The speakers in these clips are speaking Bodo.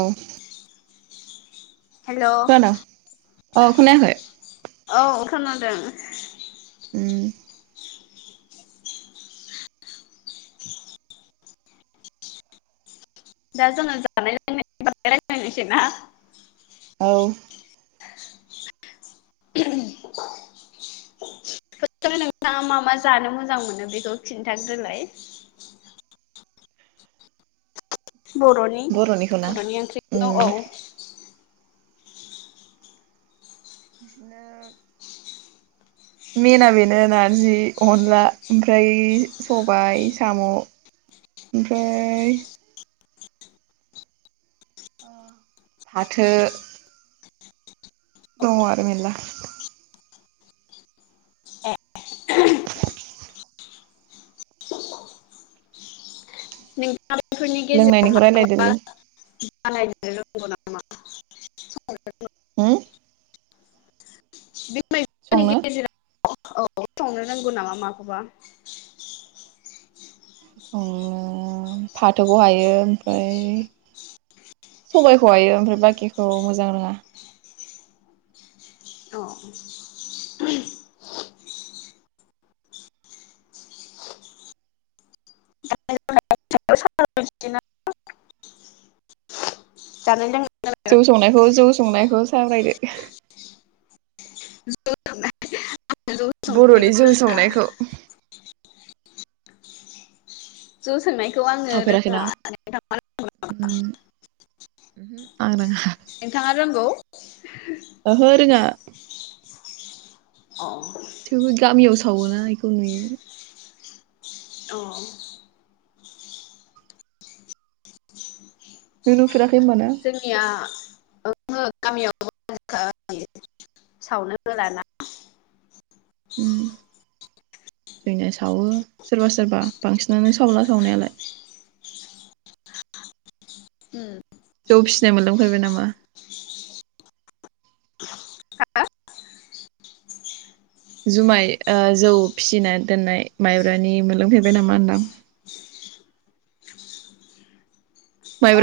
औ। हेलौ खोनादों औ खोनायाखै औ खोनादों। ओम। दा जोङो जानाय-लोंनायनि बागै रायलायनोसै ना। औ। [unintelligible] नोंथाङा मा मा जानो मोजां मोनो बेखौ खिन्थाग्रोलाय बर'नि बर'निखौना बर'नि ओंख्रि औ उम औ। ओ बिदिनो [inaudible] मेना बेनो नार्जि, अनला ओमफ्राय सबाइ, साम' ओमफ्राय फाथो। दङ' आरो मेला ए लोंनायनिखौ रायलायदोलै [unintelligible] [unintelligible] होम? बे मैगंफोरनि संनो गेजेराव औ संनो रोंगौ नामा माखौबा? संनो फाथोखौ हायो ओमफ्राय सबाइखौ हायो ओमफ्राय बाखिखौ मोजां रोङा अ [unintelligible] जानाय-लोंनाय जौ संनायखौ जौ संनायखौ सावरायदो। [unintelligible] जौ बर'नि संनायखौ जौ रोङा संनायखौ जौ संनायखौ आङो सावफेराखैना रोङा नोंथाङा रोंगौ नामा? उम आं रोङा नोंथाङा रोंगौ? ओहो रोङा अ थेवबो गामियाव सावोना बेखौ नुयो औ नों नुफेराखै होनबाना [unintelligible] याव गामियाव सावनो होलाना उम जोंनिया सावो सोरबा सोरबा बांसिनानो सावला सावनायालाय उम जौ फिसिनाय मोनलों फेरबाय नामा जुमाय जौ फिसिना दोननाय माइब्रानि मोनलोमफेरबाय नामा होनदां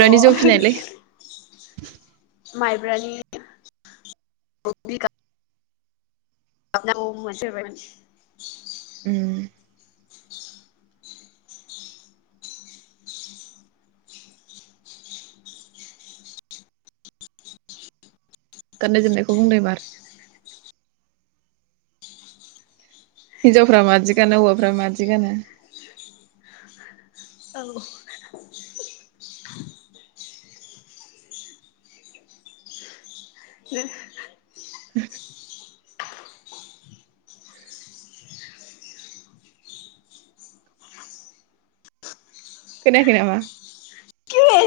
अ जौ फिनायलाय माइब्रानि [unintelligible] [unintelligible] उम गाननाय जोमनायखौ बुंदो इबार हिनजावफ्रा मादि गानो हौवाफ्रा मादि गानो? औ [unintelligible] [inaudible] खोनायाखै नामा औ